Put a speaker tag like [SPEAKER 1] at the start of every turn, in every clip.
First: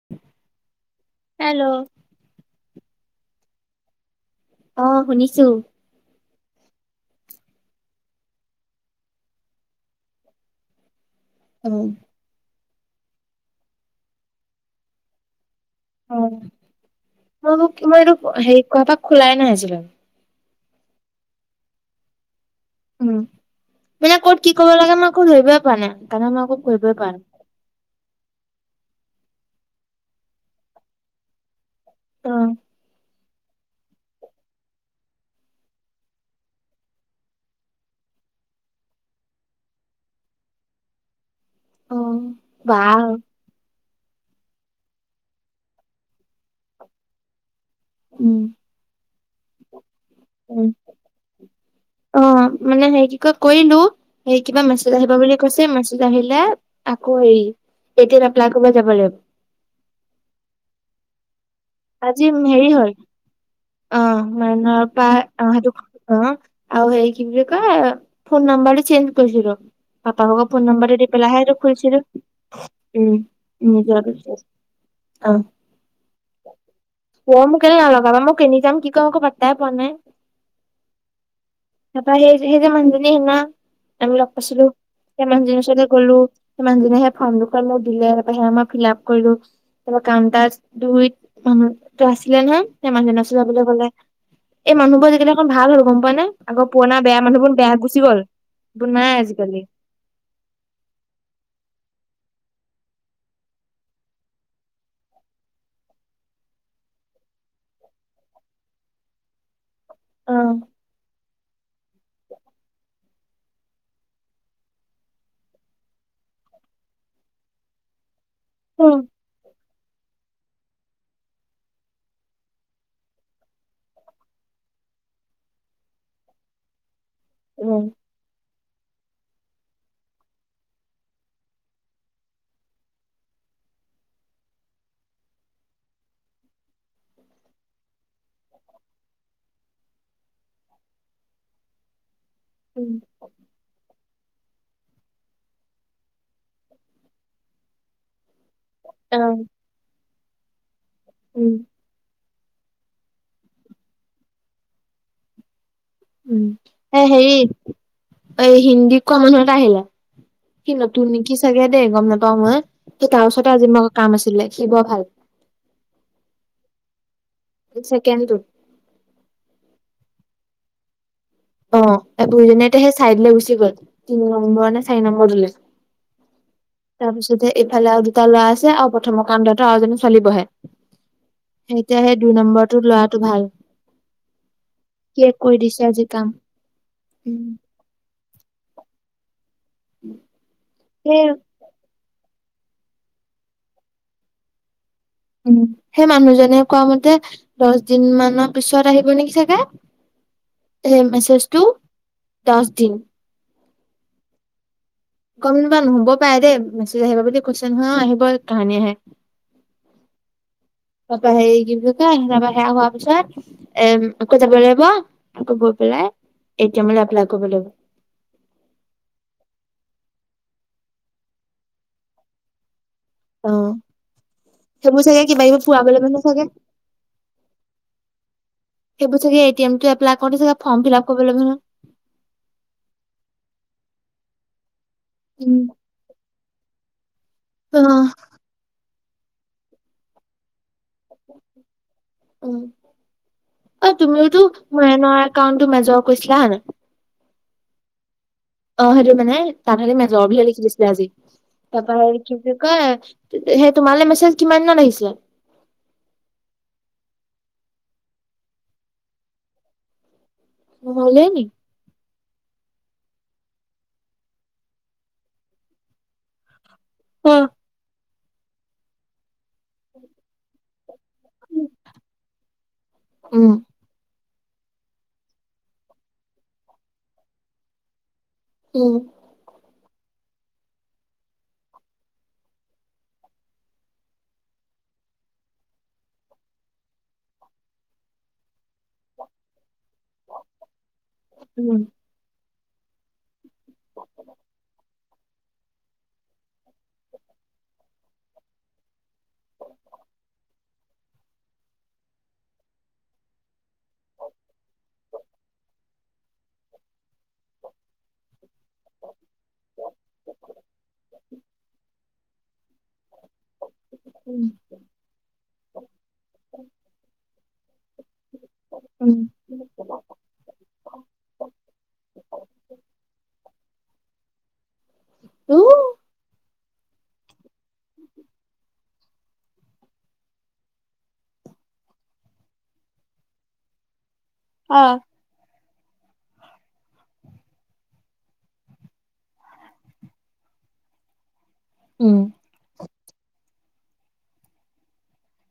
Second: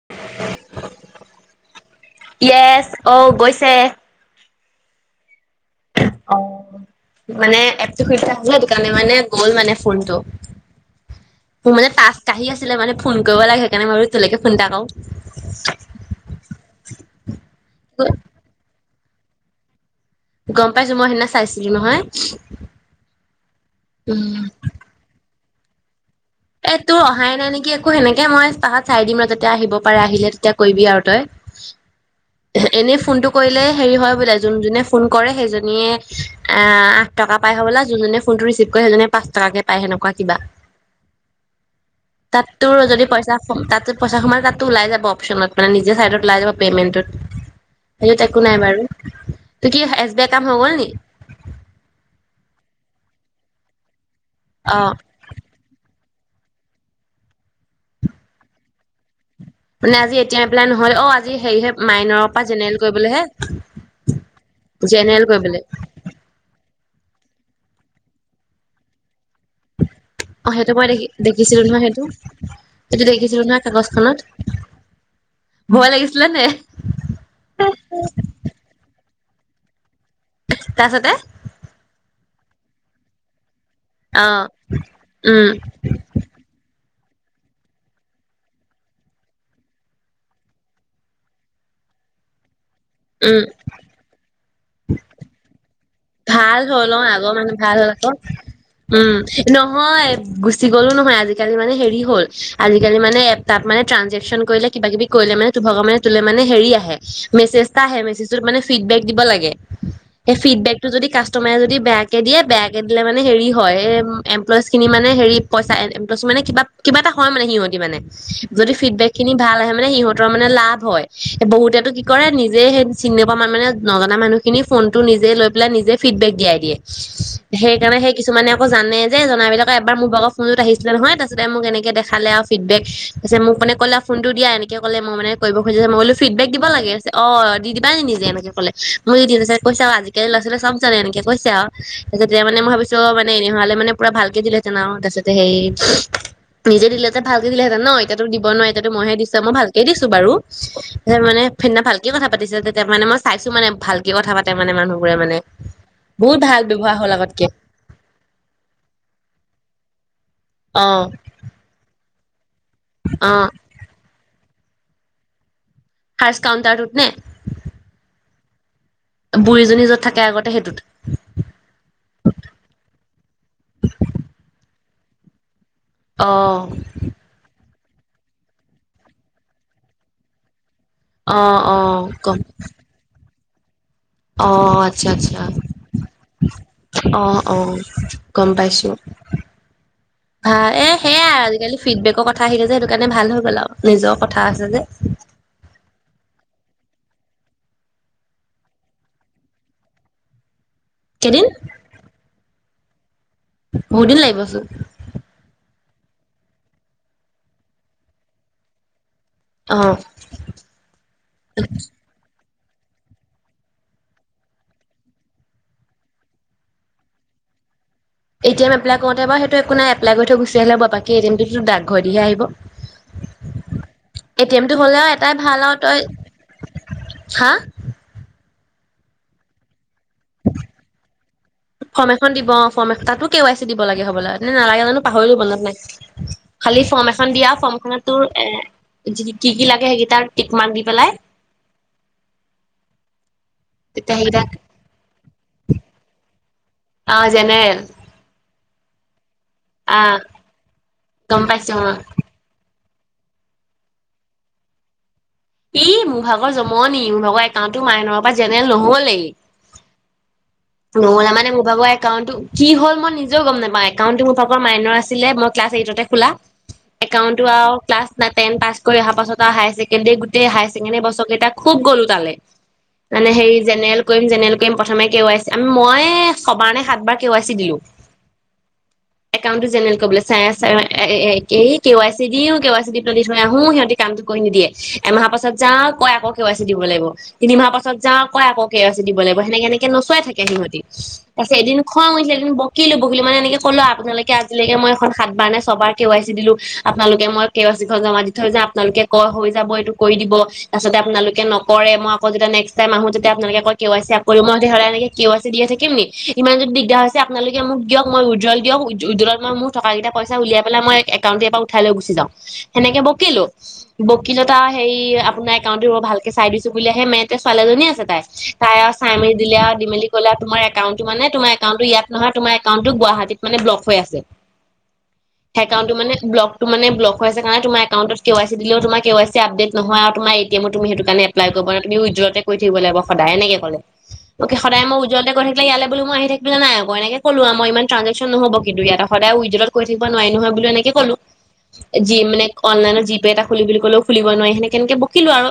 [SPEAKER 1] [unintelligible]
[SPEAKER 2] Hello?
[SPEAKER 1] Yes, অ' গৈছে।
[SPEAKER 2] অ' শুনিছোঁ।
[SPEAKER 1] অ' মানে এপটো শুই থাকোঁতে সেইকাৰণে মানে গ'ল মানে ফোনটো।
[SPEAKER 2] অ
[SPEAKER 1] মোৰ মানে তাচ কাহি আ ছিলে মানে ফোন কৰিব লাগে । সেইকাৰণে বাৰু তোলৈকে ফোন এটা কৰোঁ।
[SPEAKER 2] অ'। মোৰ [inaudible] মই এইটোৰ হেৰি কাৰোবাক খোলাই না হৈছিলোঁ।
[SPEAKER 1] গম পাইছোঁ মই। সেইদিনা চাইছিলোঁ নহয়।
[SPEAKER 2] উম। মানে ক'ত
[SPEAKER 1] উম।
[SPEAKER 2] কি কব লাগে মই একো ধৰিবই [unintelligible]
[SPEAKER 1] এ
[SPEAKER 2] কৰিবই
[SPEAKER 1] তোৰ
[SPEAKER 2] পৰা
[SPEAKER 1] অহাই নাই নেকি একো সেনেকে মই ত পাছত চাই দিম ৰ মাজত। তেতিয়া আহিব পাৰে আহিলে তেতিয়া কৰিবি আৰু তই। এনেই ফোনটো। কৰিলে হেৰি হয় বোলে জুন জুনে ফোন কৰে সেইজনীয়ে আঠ টকা পায় হয় হবলা যোনজনীয়ে ফোনটো ৰিচিভ কৰে সেইজনীয়ে পাঁচ টকাকে পায় সেনেকুৱা কিবা।
[SPEAKER 2] অ
[SPEAKER 1] তাত
[SPEAKER 2] বা
[SPEAKER 1] তোৰ যদি পইচা কম কাতে। পইচা সোমাই তাতো ওলাই যাব অপশচনত মানে নিজৰ চাইডত ওলাই যাব পে'মেণ্টোত। এই
[SPEAKER 2] উম
[SPEAKER 1] একো নাই বাৰু তোৰ কি এছ বি আই কাম হৈ গল নি।
[SPEAKER 2] ক কৰিলোঁ। সেই কিবা
[SPEAKER 1] অ
[SPEAKER 2] মেছেজ আহিব বুলি কৈছে মেছ। আহিলে আকৌ হেৰি এতিয়া এপ্লাই কৰিব যাব লাগিব।
[SPEAKER 1] মানে আজি এতিয়া এপ্লাই নহয় অ আজি। হেৰিহে মাইনৰৰ
[SPEAKER 2] আজি
[SPEAKER 1] পৰা
[SPEAKER 2] হেৰি
[SPEAKER 1] জেনেৰেল
[SPEAKER 2] হয়
[SPEAKER 1] কৰিবলৈহে
[SPEAKER 2] অ মাইনৰ পৰা
[SPEAKER 1] জেনেৰেল
[SPEAKER 2] আহ
[SPEAKER 1] কৰিবলৈ
[SPEAKER 2] সেইটো অ আৰু হেৰি। কি বুলি কয় ফোন নাম্বাৰটো চেইঞ্জ। কৰিছিলো পাপাহক
[SPEAKER 1] অ
[SPEAKER 2] ফোন
[SPEAKER 1] সেইটো মই
[SPEAKER 2] নম্বৰটো
[SPEAKER 1] দেখি
[SPEAKER 2] দি পেলাইহে এটো
[SPEAKER 1] দেখিছিলো নহয়
[SPEAKER 2] খোলিছিলো
[SPEAKER 1] সেইটো সেইটো
[SPEAKER 2] উম
[SPEAKER 1] দেখিছিলো নহয়
[SPEAKER 2] উ যোৱাৰ
[SPEAKER 1] কাগজখনত
[SPEAKER 2] পিছত আহ।
[SPEAKER 1] ভয় লাগিছিলে নে
[SPEAKER 2] পম কেলে নাই লগাবা মই কিনি যাম কি ক আকৌ পা। দাই পোৱা নাই।
[SPEAKER 1] তাৰ পাছতে।
[SPEAKER 2] তাৰপা সেই সেই যে মানুহজনীয়ে হেঙা আমি লগ পাইছিলো সেই
[SPEAKER 1] উম
[SPEAKER 2] মানুহজনীৰ সৈতে গলো সেই মানুহ জনীয়েহে। ফৰ্ম দুখন মোক দিলে তাৰপৰা সমযত খিলাপ ফিলআপ কৰিলো তাৰ কাম কাজ ধুইত। মানুহ টো আছিলে নহয়। সেই মানুহজনী আছিলে
[SPEAKER 1] উম
[SPEAKER 2] যাবলৈ গ'লে এই মানুহবোৰ যেতিয়া অকণ ভাল হ'ল গম। পোৱা নে
[SPEAKER 1] ভাল
[SPEAKER 2] আগৰ
[SPEAKER 1] হ'ল
[SPEAKER 2] পুৰণা
[SPEAKER 1] অ
[SPEAKER 2] বেয়া
[SPEAKER 1] আগৰ
[SPEAKER 2] মানুহবোৰ
[SPEAKER 1] মানে
[SPEAKER 2] বেয়া
[SPEAKER 1] ভাল
[SPEAKER 2] গুচি
[SPEAKER 1] আকৌ
[SPEAKER 2] গ'ল এইবোৰ নাই
[SPEAKER 1] উম
[SPEAKER 2] আজিকালি
[SPEAKER 1] নহয় গুচি গ'লো নহয় আজিকালি মানে হেৰি হ'ল আজিকালি মানে তাত মানে ত্ৰাণজেচন কৰিলে কিবা কিবি কৰিলে মানে তো ভাগ তুলে মানে হেৰি আহে, মেছেজ এটা আহে মেছেজ টোত মানে ফিডবেক দিব লাগে। হে
[SPEAKER 2] অ',
[SPEAKER 1] ফিডবেক যদি কাষ্টমাৰে যদি বেয়াকে দিয়ে বেয়াকে দিলে মানে হেৰি হয় এ এমপ্লয়জ খিনি মানে হেৰি পইচা এমপ্লয়জ মানে কিবা কিবা এটা হয় মানে সিহঁতি মানে। যদি
[SPEAKER 2] উম,
[SPEAKER 1] ফিডবেক খিনি ভাল আহে মানে সিহঁতৰ লাভ হয় বহুতেটো কি কৰে নিজে সেই চিন নোপোৱা মান মানে নজনা মানুহ খিনি ফোনটো নিজে লৈ পেলায় নিজে ফিডেবেক দিয়াই দিয়ে
[SPEAKER 2] উম,
[SPEAKER 1] সেইকাৰণে সেই কিছুমানে আকৌ জানে যে জনাবিলাকে এবাৰ মোৰ ভাগ ফোনত আহিছিলে নহয় তাৰিছতে মোক এনেকে দেখালে, আৰু ফিডবেক পিছ মোক মানে ক'লে আৰু ফোনটো দিয়া এনেকে কলে, মই মানে কৰিব খুজিছ মই কলো ফিডবেক দিব লাগে? অ দি দিবা নি নিজে এনেকে কলে মই যদি কৈছাও আজি লৰা ছোৱালীয়ে চব জানে এনেকে কৈছে আও, তেতিয়া মানে মই
[SPEAKER 2] উম
[SPEAKER 1] ভাবিছো অ মানে এইহালে মানে পোৰা ভালকে দিলে তাৰপছতে সেই নিজে দিলেতে ভালকে দিলেহেতেন ন এতিয়া দিব নোৱাৰে এতিয়া তো মই হে দিছো,
[SPEAKER 2] অ',
[SPEAKER 1] মই ভালকে দিছো বাৰু [unintelligible] মানে
[SPEAKER 2] উম,
[SPEAKER 1] সিদিনা ভালকে কথা পাতিছে তেতিয়া মানে মই চাইছো মানে, ভালকে কথা পাতে মানে মানুহ পোৰা মানে
[SPEAKER 2] উম, এ
[SPEAKER 1] হ'ল
[SPEAKER 2] হেৰি,
[SPEAKER 1] আগতকে
[SPEAKER 2] অই হিন্দী কোৱা মানুহ এটা আহিলে কি
[SPEAKER 1] অ
[SPEAKER 2] নতুন নিকি চাগে দে গম না কম হয় । তাৰ
[SPEAKER 1] অ
[SPEAKER 2] ওচৰতে আজি ইমান কাম আছিলে। সি বৰ ভাল।
[SPEAKER 1] ফাৰ্ষ্ট কাউণ্টাৰটোত নে?
[SPEAKER 2] ছেকেণ্ডটোত
[SPEAKER 1] বুঢ়ীজনী য'ত থাকে আগতে সেইটোত।
[SPEAKER 2] অ, এ বুঢ়িজনী এতিয়া সেই চাইডলে গুচি গ'ল, তিনি নম্বৰ নে চাৰি নম্বৰটোলে
[SPEAKER 1] অ।
[SPEAKER 2] ইফালে আৰু দুটা ল'ৰা আছে আৰু প্ৰথমৰ কাণ্ডত আৰু এজনী ছোৱালী বহে।
[SPEAKER 1] অ অ
[SPEAKER 2] এতিয়া সেই দুই
[SPEAKER 1] গম
[SPEAKER 2] নম্বৰটো, লৰাটো ভাল ।
[SPEAKER 1] অ, আচ্ছা আচ্ছা।
[SPEAKER 2] দিছে আজি কাম
[SPEAKER 1] অ,
[SPEAKER 2] উম
[SPEAKER 1] অ, গম পাইছো।
[SPEAKER 2] উম [unintelligible]
[SPEAKER 1] ভাল এ
[SPEAKER 2] হে।
[SPEAKER 1] সেয়াই আজিকালি ফিডবেকৰ কথা আহিলে যে সেইটো কাৰণে ভাল হৈ গ'ল আৰু নিজৰ কথা আছে যে
[SPEAKER 2] উম সেই মানুহজনে কোৱা মতে দছ দিন মানৰ পিছত আহিব নেকি চাগে এ
[SPEAKER 1] কেইদিন
[SPEAKER 2] মেছেজটো। দচ দিন ।
[SPEAKER 1] বহুত দিন লাগিব চোন।
[SPEAKER 2] গম নোপাৱা নহব পাৰে দেই, মেছেজ আহিবা বুলি কৈছে নহয় অ, আহিব কাহানী আহে
[SPEAKER 1] অ।
[SPEAKER 2] তাৰপৰা সেই কেনেকুৱা যাবা সেয়া হোৱাৰ পিছত, এ আকৌ যাব লাগিব, আকৌ গৈ পেলাই, এ টি এমৰ এপ্লাই কৰিব লাগিব।
[SPEAKER 1] এ টি এম এপ্লাই কৰোতে বা সেইটো একো নাই এপ্লাই কৰি থৈ গুচি আহিলে বাকী এ টি এমটোতো ডাকঘৰ দিহে আহিব।
[SPEAKER 2] অ
[SPEAKER 1] এ টি এমটো
[SPEAKER 2] সেইবোৰ
[SPEAKER 1] হ'লেও
[SPEAKER 2] চাগে
[SPEAKER 1] এটাই
[SPEAKER 2] কিবা কিবি
[SPEAKER 1] ভাল আৰু
[SPEAKER 2] পুৰাব
[SPEAKER 1] তই
[SPEAKER 2] লাগিব নহয় চাগে
[SPEAKER 1] হা
[SPEAKER 2] সেইবোৰ চাগে এটি এম টো
[SPEAKER 1] ফৰ্ম এখন দিব, ফৰ্ম তাতো কে ৱাই চি দিব লাগে হ'বলা, ন নালাগে জানো পাহৰিলো মনত নাই। খালি ফৰ্ম এ ফৰ্মখন দিয়া
[SPEAKER 2] অ
[SPEAKER 1] ফৰ্মখনতো এ কি, কি লাগে সেইকেইটা টিক মাৰ্ক দি পেলাই
[SPEAKER 2] উম, অ,
[SPEAKER 1] তেতিয়া সেইকেইটা
[SPEAKER 2] তুমিওতো মনৰ একাউণ্টটো মেজৰ কৰিছিলা হয়নে
[SPEAKER 1] অ জেনেৰেল
[SPEAKER 2] অ সেটো মানে তাত হেনো
[SPEAKER 1] আহ
[SPEAKER 2] মেজৰ বুলিহে লিখি দিছিলে আজি,
[SPEAKER 1] গম পাইছো
[SPEAKER 2] তাৰ পা
[SPEAKER 1] অ।
[SPEAKER 2] আৰু কি বুলি কয়? তেতিয়াহে, তোমালে মেছেজ কিমান দিনত আহিছিলে?
[SPEAKER 1] এই মোৰ ভাগৰ জমনি, মোৰ ভাগৰ একাউণ্টটো মাইনৰ পৰা জেনেৰেল নহলেই। নহলে মানে, মোৰ ভাগৰ একাউণ্টো কি হ'ল, মই নিজেও গম নাপাওঁ, একাউণ্টো মোৰ মোৰ ভাগৰ মাইনৰ আছিলে মই ক্লাছ এইটতে খোলা
[SPEAKER 2] অ
[SPEAKER 1] একাউণ্টটো আৰু ক্লাছ নাইন, টেন পাছ কৰি অহাৰ পাছত হাইছেকেনডী গোটেই হাইচ [unintelligible] [unintelligible] খুব গলো তালে মানে হে
[SPEAKER 2] উম
[SPEAKER 1] জেনেৰেল কৰিম জেনেৰেল কৰিম প্ৰথমে কে- ৱাই -চি মই ছবাৰ নে সাতবাৰ কে ৱাই চি দিলো।
[SPEAKER 2] উম
[SPEAKER 1] একাউণ্টটো জেনেৰেল কবলৈ চাই কে ৱাই চি দিও কে ৱাই চি দি পেলাই দি থৈ আহো, সিহঁতি কামতটো কৰি নিদিয়ে এমাহ পাছত যাওঁ কই আকৌ কে ৱাই চি দিব লাগিব, তিনিমাহ পাছত যাওঁ কয় আকৌ কে ৱাই চি দিব লাগিব, সেনেকে এনেকে নচোৱাই। সিহঁতি, তাৰপিছত এদিন
[SPEAKER 2] উম
[SPEAKER 1] খং উঠিলে এদিন বকি বকিলো, বকিলো মানে এনেকে ক'লো আৰু আপোনালোকে আজিলৈকে মই এখন সাত বাৰ নে ছবাৰ কে ৱাই চি দিলো, আপোনালোকে মই কে ৱাই চি খন জমা দি থৈ যাওঁ, আপোনালোকে কয় হৈ যাব এইটো কৰি দিব তাৰপাছতে আপোনালোকে নকৰে মই আকৌ যেতিয়া নেক্স টাইম আহো যেতিয়া আপোনালোকে কয়, কে ৱাই চি আক কৰিব মই তেতিয়ালে কি সদায় এনেকে কে ৱাই চিয়ে দি থাকিম নি, ইমান যদি দিগদাৰ হৈছে, আপোনালোকে মোক দিয়ক মই উজ্বল দিয়ক উদোৱেল ত মই মোৰ থকাকেইটা পইচা উলাই পেলাই, মই একাউণ্টোয়ে ইয়াৰ পৰা উঠাই লৈ গুচি যাওঁ। সেনেকে বকিলো,
[SPEAKER 2] উম
[SPEAKER 1] বকিলত আৰু হেৰি আপোনাৰ একাউণ্টো বৰ ভালকে চাই দিছো বুলি হে, মে তে ছোৱালীজনী আছে, তাই তাই আৰু চাই
[SPEAKER 2] উম
[SPEAKER 1] মেলি দিলে, আৰু দি মেলি তোমাৰ একাউণ্টো মানে, তোমাৰ একাউণ্টো ইয়াত নহয়, তোমাৰ একাউণ্টো গুৱাহাটীত মানে ব্লক হৈ আছে।
[SPEAKER 2] উ
[SPEAKER 1] একাউণ্টটো মানে ব্লক ত মানে ব্লক হৈ আছে, কাৰণে তোমাৰ একাউণ্টত কে ৱাই চি দিলে তোমাৰ কে ৱাই চি আপডে নহয়, আৰু তোমাৰ এ টি এম টো সেইটো কাৰণে এপ্লাই কৰিব নোৱাৰা, তুমি উদোৱেল কৰি থাকিব লাগিব সদায় এনেকে ক'লে। অকে,
[SPEAKER 2] অ
[SPEAKER 1] সদায় মই এনেকে কৰি থাকিলে ইয়ালে বুলি মই আহি থাকিলে নাই আকৌ, এনেকে কলো আৰু মই ইমান ট্ৰাঞ্জেকচন নহ'ব, কিন্তু ইয়াতে সদায় উদ্দুৱেলত কৰি থাকিব নোৱাৰে নহয়, বুলি এনেকে কলো। যি
[SPEAKER 2] উম
[SPEAKER 1] মানে অনলাইনত যি জি পে এটা খুলিম বুলি ক'লেও খুলিব নোৱাৰি সেনেকে কেনেকে বকিলো আৰু।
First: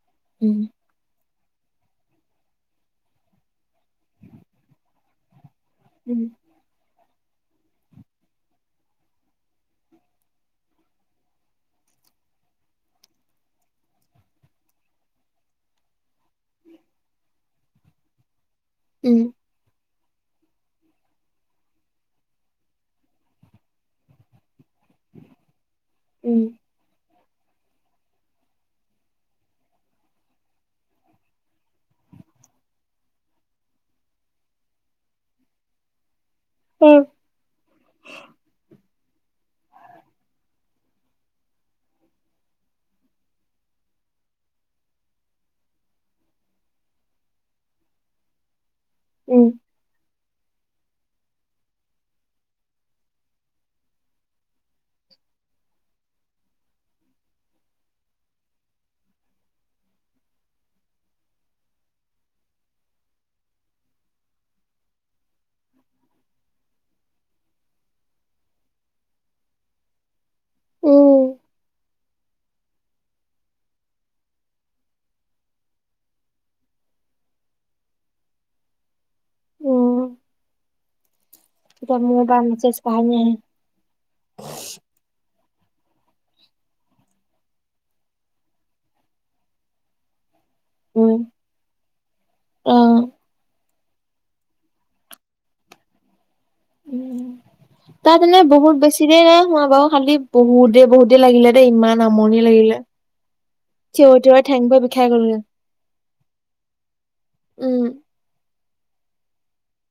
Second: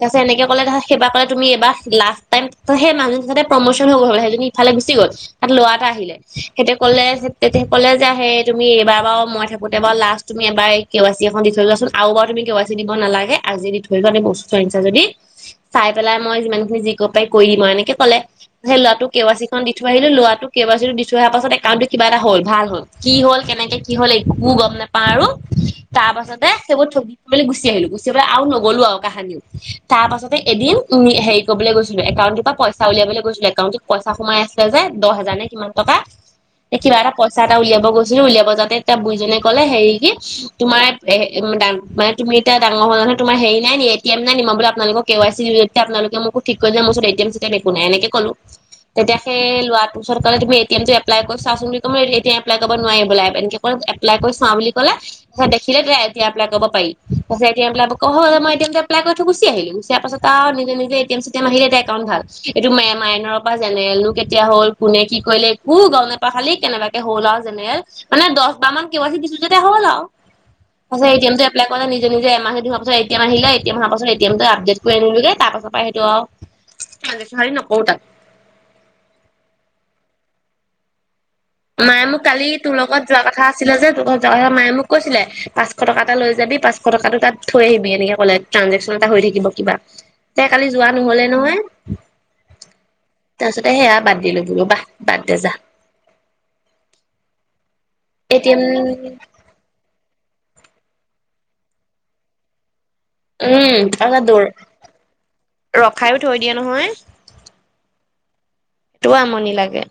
[SPEAKER 1] তাৰপিছত এনেকে
[SPEAKER 2] উম
[SPEAKER 1] কলে, ধৰা সেইপাতে তুমি এবাৰ লাষ্ট টাইম, সেই মানুহজনে প্ৰমোচন হ'ব, সেই জনি ইফালে গুচি গ'ল। তাত ল'ৰা এটা আহিলে সিটো কলে তেতিয়াে কলে যে আহেই তুমি এইবাৰ বাৰু মই থাকোঁতে বাৰু লাষ্ট তুমি এবাৰ কে ৱাই চি এখন দি থৈ যোৱাচোন আৰু বাৰু তুমি কে ৱাই চি দিব নালাগে, আজি দি থৈ যোৱা এ বস্তু আনিচা যদি চাই পেলাই মই যিমানখিনি যি পাৰোঁ কৰি দিম আৰু এনেকে কলে। হেই লৰাটোক কে ৱাই চি খন দি থৈ আহিলো লৰাটোক কে ৱাই চি দি থৈ অহাৰ পাছত, একাউণ্টতটো কিবা এটা হল ভাল হল, কি হল, কেনেকে কি হল, একো গম নাপাওঁ আৰু। তাৰ পাছতে সেইবোৰ ঠগি লে গুচি আহিলো গুচি আহি আৰু নগলো আৰু কাহানিও, তাৰ পাছতে এদিন উ, হেৰি কৰিবলৈ গৈছিলো একাউণ্টৰ পৰা পইচা উলিয়াবলৈ গৈছিলো। আকাউটোত পইচা সোমাই আছিলে যে দহ হেজাৰ নে? কিমান টকা। এ কিবা এটা পইচা এটা উলিয়াব গৈছিলো, উলিয়াব যাওতে এতিযায় বুঢ়ীজনিয়ে ক'লে হেৰি কি তোমাৰ মানে তুমি এয়া ডাঙৰ নহয়, তোমাৰ হেৰি নাই নি এ টি এম নাই নি বোলো, আপোনালোকক কে ৱাই চি আপোনালোকে মোকো ঠিক কৰিলে মোৰ ওৰত A T M, C T M একো নাই এনেকে কলো। হয় [unintelligible] তেতিয়া সেই লৰাৱাটো তাৰ পিছত ক'লে তুমি এ টি এ টো এপ্লাই কৰি চা চোন তুমি এপ্লাই কৰিব নোৱাৰে বোলে এনেকে এপ্লাই কৰি চাওঁ বুলি কলে দেখিলে এয়া এপ্লাই কৰিব পাৰি। মই এ তি এম এপ্লাই কৰি থৈ গুচি আহিলো, গুচি অহাৰ পাছত আৰু নিজে নিযে এ টি এম আহিলে একাউনটো ভাল এইটো মা পৰা জেনেৰেলো কেতিয়া হ'ল কোনে কি কৰিলে একো গম নাপাওঁ খালি কেনেবাকে হ'ল আৰু জেনেৰেল মানে দহ বাৰ মান কে ৱাই চি দিছো যেতিয়া হ'ল আৰু। পাছত এ টি এম টো এপ্লাই কৰাৰ পিছত, নিজে-নিজে এ টি এম এমাহ পিছত আহিলে এ টি এম আহাৰ পাছত এ টি এম আপডেট কৰি আনিলোগে, তাৰ পাছৰ পৰাই সেইটো আৰু তাত
[SPEAKER 2] এতিয়া
[SPEAKER 1] মায়ে মোক
[SPEAKER 2] মোৰ পৰা
[SPEAKER 1] কালি তোৰ
[SPEAKER 2] মেছেজ
[SPEAKER 1] লগত
[SPEAKER 2] কাহানী
[SPEAKER 1] যোৱা
[SPEAKER 2] আহে
[SPEAKER 1] কথা আছিলে, যে তোৰ যোৱাৰ কথা মায়ে মোক কৈছিলে। পাঁচশ টকা এটা লৈ যাবি, পাঁচশ টকাতটো তাত থৈ আহিবি, এনেকে ক'লে ট্ৰাঞ্জেকশ্যন এটা হৈ থাকিব কিবা। তে কালি যোৱা নহলে নহয়। উ, [unintelligible]
[SPEAKER 2] আহ,
[SPEAKER 1] তাৰপাছতে সেয়া বাদ দিলো বোলো বাহ বাদ দে যা।
[SPEAKER 2] উম, তাত
[SPEAKER 1] এ
[SPEAKER 2] এনেই
[SPEAKER 1] টি এম
[SPEAKER 2] বহুত বেছি দে নাই হোৱা বাও খালি বহুতেই বহুতেই লাগিলে দেই ইমান আমৰনি লাগিলে
[SPEAKER 1] উম
[SPEAKER 2] থিয়ৰি
[SPEAKER 1] আঙা
[SPEAKER 2] থিয়ৰি
[SPEAKER 1] দূৰ
[SPEAKER 2] ঠেং ভৰি বিষাই গ'লগে
[SPEAKER 1] ৰ খাইও থৈ দিয়ে নহয়
[SPEAKER 2] উম
[SPEAKER 1] সেইটো আমনি লাগে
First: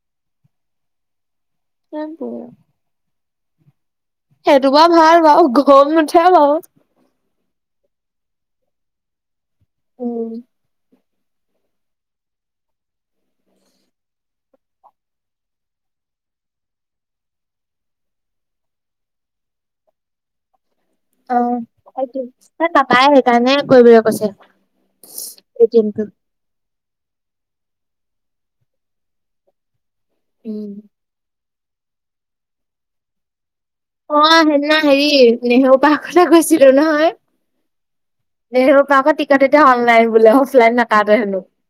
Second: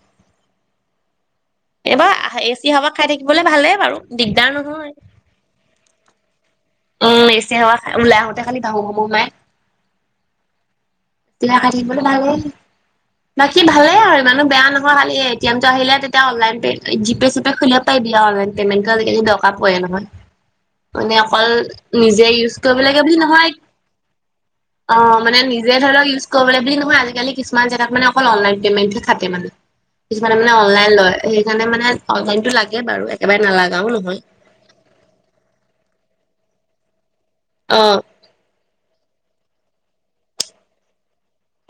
[SPEAKER 1] এইবাৰ এচি হাৱা খাই থাকি দিবলৈ ভালেই বাৰু দিগদাৰ
[SPEAKER 2] সেইটো বাও
[SPEAKER 1] নহয়
[SPEAKER 2] ভাল বাও গম উঠে বাও
[SPEAKER 1] উম এচি সাৱা ওলাই আহোতে খালি বাহু বাহু মাই
[SPEAKER 2] উম
[SPEAKER 1] বাকী ভালেই আৰু ইমানো বেয়া নহয় খালি এই টি এইটো আহিলে তেতিয়া জি পে চি পে খুলিব পাইবি আও আজি কালি দৰকাৰ পৰে নহয় মানে অকল
[SPEAKER 2] অ',
[SPEAKER 1] নিজে
[SPEAKER 2] সেই
[SPEAKER 1] ইউজ কৰিব লাগে
[SPEAKER 2] পাপাই
[SPEAKER 1] বুলি নহয়
[SPEAKER 2] সেইকাৰণে কৰিবলৈ কৈছে
[SPEAKER 1] অ মানে
[SPEAKER 2] এ
[SPEAKER 1] নিজে
[SPEAKER 2] টি
[SPEAKER 1] ধৰি
[SPEAKER 2] এমটো।
[SPEAKER 1] লওক ইউছ কৰিবলৈ [unintelligible] আজিকালি কিছুমান জেগাত মানে অকল অনলাইন পেমেটহে খাটে মানে। কিছুমানে মানে অনলাইন লয়। সেই সেইকাৰণে মানে অনলাইনটো লাগে বাৰু। একেবাৰে নালাগ
[SPEAKER 2] অ' সেইদিনা হেৰি, নেহেৰু পা কথা কৈছিলোঁ নহয়?
[SPEAKER 1] অ'।
[SPEAKER 2] নেহৰু পাৰ্কৰ টিকট এতিয়া অনলাইন বোলে, অফলাইন নাকা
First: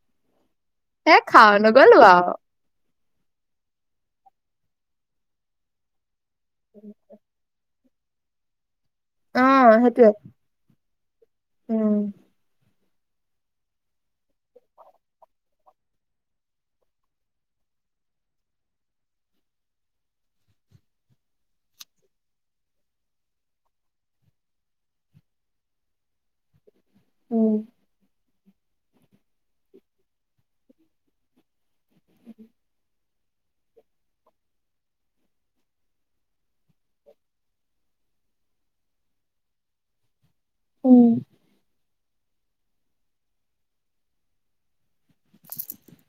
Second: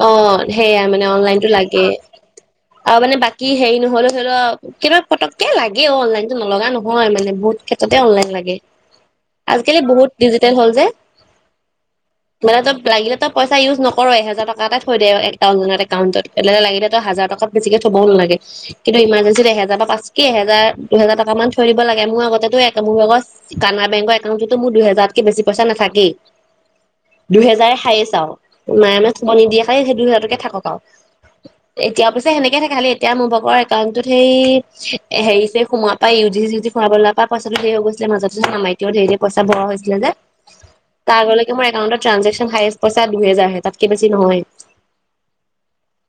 [SPEAKER 1] অ' সেইয়া মানে অনলাইনটো
[SPEAKER 2] খাওঁ
[SPEAKER 1] লাগে।
[SPEAKER 2] নগ'লো আৰু।
[SPEAKER 1] অ' মানে বাকী হেৰি নহলেৱ ধৰি ল, কিবা পটক্কে লাগে অ' অনলাইন। নলগা নহয়, মানে বহুত যাতে অনলাইন লাগে।
[SPEAKER 2] অ',
[SPEAKER 1] আজিকালি বহুত
[SPEAKER 2] সেইটোৱে
[SPEAKER 1] ডিজিটেল হ'ল যে।
[SPEAKER 2] উম,
[SPEAKER 1] মানে লাগিলে ত‌ই পইচা ইউজ নকৰ। এহেজাৰ ট টকা থৈ দে এটা [unintelligible] একাউণ্টত। এনে লাগিলে তই হাজাৰ টকাত বেছিকে থবও নালাগে । কিন্তু ইমাৰজেঞ্চিত এহেজাৰ বা পাঁচ কি এহেজাৰ- দুহেজাৰ টকা মান থৈ দিব লাগে । মোৰ আগতেতো একদম [unintelligible] কানাডা বেংকৰ একাউণ্টতো মোৰ দুহেজাৰতকে বেছি পইচা নাথাকেই।
[SPEAKER 2] উম,
[SPEAKER 1] দুহেজাৰ খায় আছাও। মাই ম টো মই নিদিয়াকে সেই [unintelligible] ততে থাকক আও। এতিয়া পিছে সেনেকে থাকে। খালি এতিয়া মোৰ ভাগৰ একাউণ্টোত সেই হেৰি যে সোমোৱা পৰাই, ইউ জি - চিউ জি ভৰাবলৈৰ পৰা পইচাটো ঢেৰ হৈ গৈছিলে মাজত । মাইতিও ঢেৰ ঢেৰ পইচা ভৰুৱা হৈছিলে যে।
[SPEAKER 2] উম,
[SPEAKER 1] তাৰ আগলৈকে মোৰ একাউন্টত ট্ৰানজেক্সন হায়েষ্ট পইচা দুহেজাৰ হে তাত কে বেছি নহয়।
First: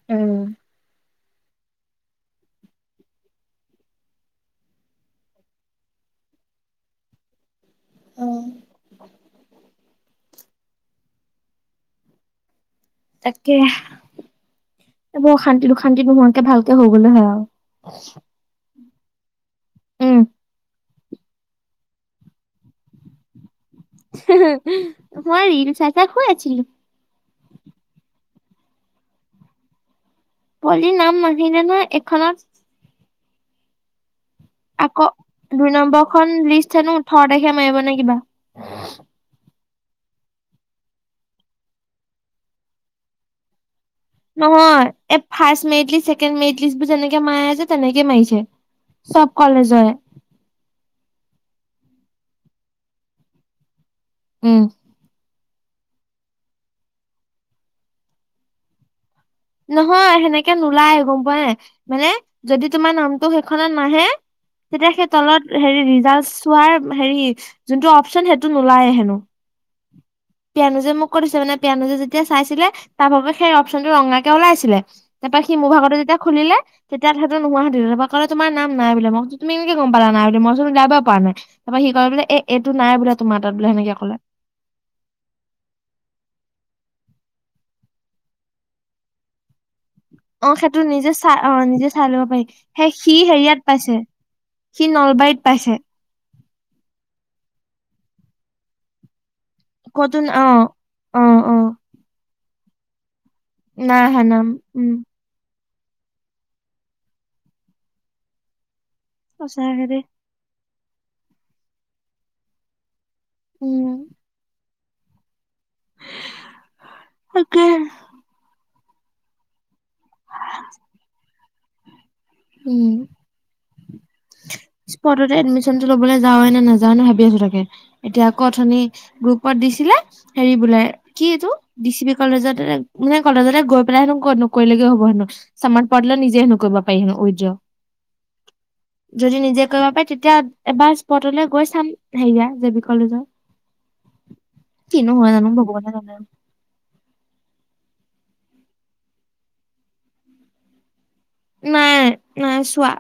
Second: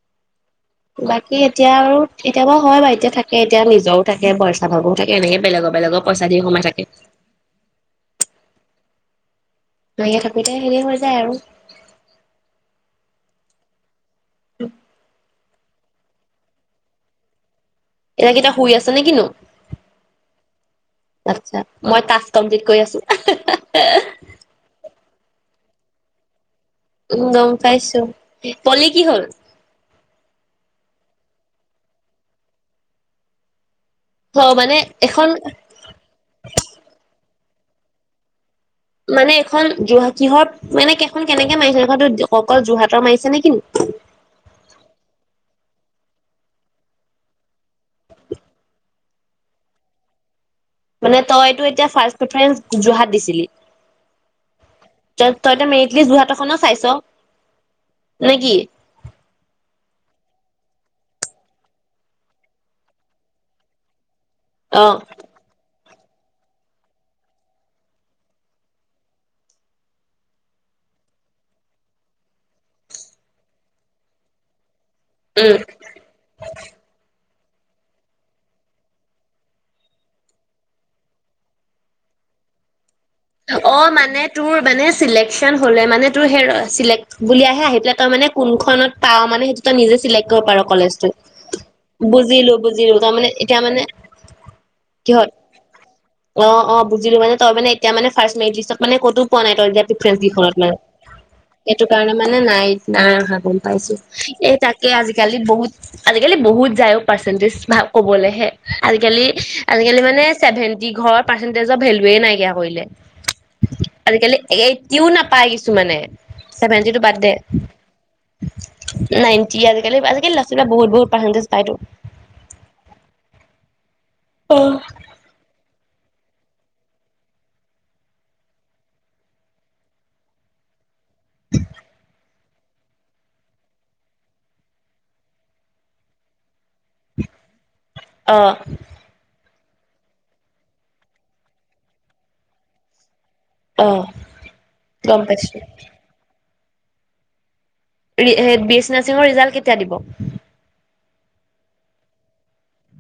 [SPEAKER 2] উম
[SPEAKER 1] বাকী এতিয়া আৰু, এতিয়া বাৰু হয় বা এতিয়া থাকে । এতিয়া নিজও থাকে, পইচা পাবও থাকে, এনে বেলেগৰ - বেলেগৰ পইচা দি সোমাই থাকে।
[SPEAKER 2] উম।
[SPEAKER 1] উলিয়াই থাকোঁতে হেৰি হৈ যায় আৰু।
[SPEAKER 2] তাকে। এ ব অশান্তি - দুুশান্তি নোহোৱাকে ভালকে হৈ গলে হয় আৰু।
[SPEAKER 1] এইকেইটা শুই আছ ছে নে কিনো?
[SPEAKER 2] উম
[SPEAKER 1] আচ্ছা, মই কাষ্টম ঠিক কৰি আছোঁ।
[SPEAKER 2] মই ৰিল চাই - চাই শুই আচিলোঁ।
[SPEAKER 1] উম, গম পাইছোঁ। পলি কি হ'ল?
[SPEAKER 2] পলিৰ নাম নাহিলে ন' এখনত।
[SPEAKER 1] অ মানে
[SPEAKER 2] আক'
[SPEAKER 1] এখন
[SPEAKER 2] দুই নম্বৰখন লিষ্ট হেনো ওঠৰ তাৰিখে য়া মাৰিব নে কিবা?
[SPEAKER 1] মানে খন যোৰহাট কিহত মানে কেইখন কেনেকে মাৰিছে এখন অকল যোৰহাটৰ মাৰিছে নেকি?
[SPEAKER 2] নহয় এ ফাষ্ট মেৰিটলিষ্ট ছেকেণ্ড মেৰিটলিচ বোৰ যেনেকে মাৰে যে তেনেকে মাৰিছে চব কলেজৰে
[SPEAKER 1] মানে তইতো এতিয়া ফাষ্ট প্ৰেফাৰেঞ্চ যোৰহাট দিছিলি
[SPEAKER 2] উম
[SPEAKER 1] তই ত মেৰিট লিষ্ট যোৰহাটৰখনো চাইছ নে কি
[SPEAKER 2] নহয় সেনেকে নোলায় গম পোৱা নাই মানে যদি তোমাৰ নামটো সেইখনত নাহে
[SPEAKER 1] অ
[SPEAKER 2] তেতিয়া সেই তলত হেৰি লছ চোৱাৰ হেৰি যোনটো অপচন সেইটো নোলায় হেনো পিয়ানোজে মোক কৈ থৈছে মানে পিয়ানোজে যেতিয়া চাইছিলে তাৰ সেই অপশচনটো ৰাঙা কে কে ওলাইছিলে তাৰ পৰা সি
[SPEAKER 1] উম
[SPEAKER 2] মোৰ ভাগটো যেতিয়া খুলিলে তেতিয়া নোহো হৈ থাকিলে তাৰ পৰা কলে তোমাৰ নাম নাই বুলি মই সুধিছো তুমি কেনেকে গম পালা নাই বুলি মইচো ওলিযাবই পৰা নাই তাৰপা সি কলে বোলে এই এইটোত নাই বোলে তোমাৰ তাত বোলে
[SPEAKER 1] অ
[SPEAKER 2] সেনেকে ক'লে
[SPEAKER 1] মানে তোৰ মানে চিলেকচন হলে মানে তোৰ হে চিলেক বুলি আহে আহি পেলাই তই মানে কোনখনত পাৱ মানে সেইটো তই নিজে চিলেক্ট কৰিব
[SPEAKER 2] অ
[SPEAKER 1] পাৰ
[SPEAKER 2] সেইটো
[SPEAKER 1] কলেজটো।
[SPEAKER 2] নিজে চাই অ নিজে চাই ল'ব পাৰি
[SPEAKER 1] বুজিলো
[SPEAKER 2] সেই
[SPEAKER 1] বুজিলো তাৰ
[SPEAKER 2] সি
[SPEAKER 1] মানে
[SPEAKER 2] হেৰিয়াত
[SPEAKER 1] এতিয়া মানে
[SPEAKER 2] পাইছে সি
[SPEAKER 1] কিহত
[SPEAKER 2] নলবাৰীত পাইছে
[SPEAKER 1] অ অ বুজিলো মানে তই মানে এতিয়া মানে ফাষ্ট মেৰিটলিষ্টত মানে কতো পোৱা নাই তই এতিয়া
[SPEAKER 2] ক'তো
[SPEAKER 1] ডিফাৰেন্ঞ্চ
[SPEAKER 2] অ
[SPEAKER 1] কেইখনত মানে
[SPEAKER 2] অ অ
[SPEAKER 1] এইটো কাৰণে মানে নাই নাই অহা গম পাইছো
[SPEAKER 2] নাই আহা নাম
[SPEAKER 1] এই তাকে
[SPEAKER 2] উম
[SPEAKER 1] আজিকালি বহুত আজিকালি বহুত যায়ও পাৰ্চেন্টেজ ভাল কবলেহে আজিকালি
[SPEAKER 2] সঁচাকে
[SPEAKER 1] আজিকালি
[SPEAKER 2] দেই
[SPEAKER 1] মানে চেভেনন্টি যি ঘৰৰ পাৰ্চেণ্টেজৰ ভেলুয়ে নাইকিয়া কৰিলে
[SPEAKER 2] উম
[SPEAKER 1] আজিকালি এই কউন আপ পাই গইছো মানে ছেভেনটিটো বাদদে
[SPEAKER 2] তাকে
[SPEAKER 1] নাইট টি আৰু কেলেবা আজি কালি ল'ৰা ছোৱালীয়ে বহু বহত পাৰ্চেন্টেজ পাইতো
[SPEAKER 2] উম
[SPEAKER 1] অ
[SPEAKER 2] স্পটতে এডমিচনটো লবলৈ যাম যাওৱে নে নাযাৱওে নে ভাবি আছো তাকে এতিয়া আকৌ গ্ৰুপত দিছিলে হেৰি বোলে কি এইটো ডি চি বি কলেজত মানে কলেজলৈ গৈ পেলাই হেনো নকৰিলেও হব হেনো সমান পৰটেলত নিজে হেনো কৰিব পাৰি কই যা যদি নিজে কৰিব পাৰি তেতিয়া এবাৰ স্পটলৈ গৈ চাম হেৰিয়া জে বি কলেজৰ
[SPEAKER 1] অ
[SPEAKER 2] কিনো
[SPEAKER 1] গম
[SPEAKER 2] হয় জানো
[SPEAKER 1] পাইছো
[SPEAKER 2] ভগৱানে জানে ।
[SPEAKER 1] বি এচ নাৰছিঙৰ ৰিজাল্ট কেতিয়া দিব?
[SPEAKER 2] নাই নাই চোৱা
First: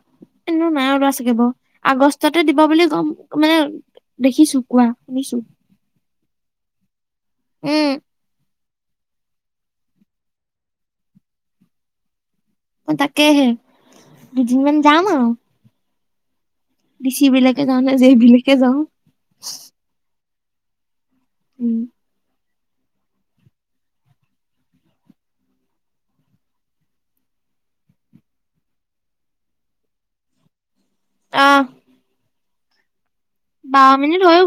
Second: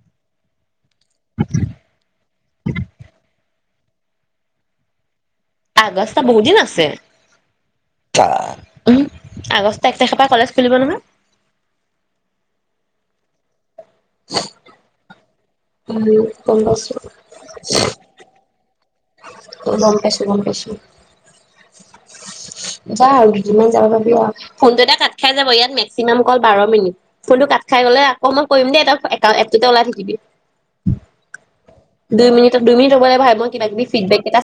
[SPEAKER 2] এনেও নাই ওল- ছাগিব আগষ্টতে দিব বুলি গম মানে, দেখিছো কোৱা? শুনিছো।
[SPEAKER 1] আগষ্ট বহু দিন আছে।
[SPEAKER 2] উম
[SPEAKER 1] উহু আগষ্ট এক তাৰিখৰ পৰা কলেজ খুলিব নহয়।
[SPEAKER 2] অ তাকে হে দুদিনমান যাম আৰু।
[SPEAKER 1] উম গম পাইছো
[SPEAKER 2] দিচি বিলাকে যাওঁ নে যেবিলাকে যাওঁ
[SPEAKER 1] গম পাইছো গম পাইছোঁ।
[SPEAKER 2] উম
[SPEAKER 1] যা আৰু দুইদিনমান যাব পাবি আও ফোনটো এটা ফোনটো এটা কাট খাই যাব ইয়াত মেক্সিমাম কল বাৰ মিনিট ফোনটো কাট খাই গলে আকৌ মই কৰিম দেই এপ টোতে ওলাই থাকিবি।
[SPEAKER 2] আহ
[SPEAKER 1] দুই মিনিত দুইমিনিট হ'ব লাগিব সাইপ মই কিবা কিবি
[SPEAKER 2] বাৰ
[SPEAKER 1] ফিডবেক
[SPEAKER 2] মিনিট হৈ
[SPEAKER 1] এটা
[SPEAKER 2] গ'ল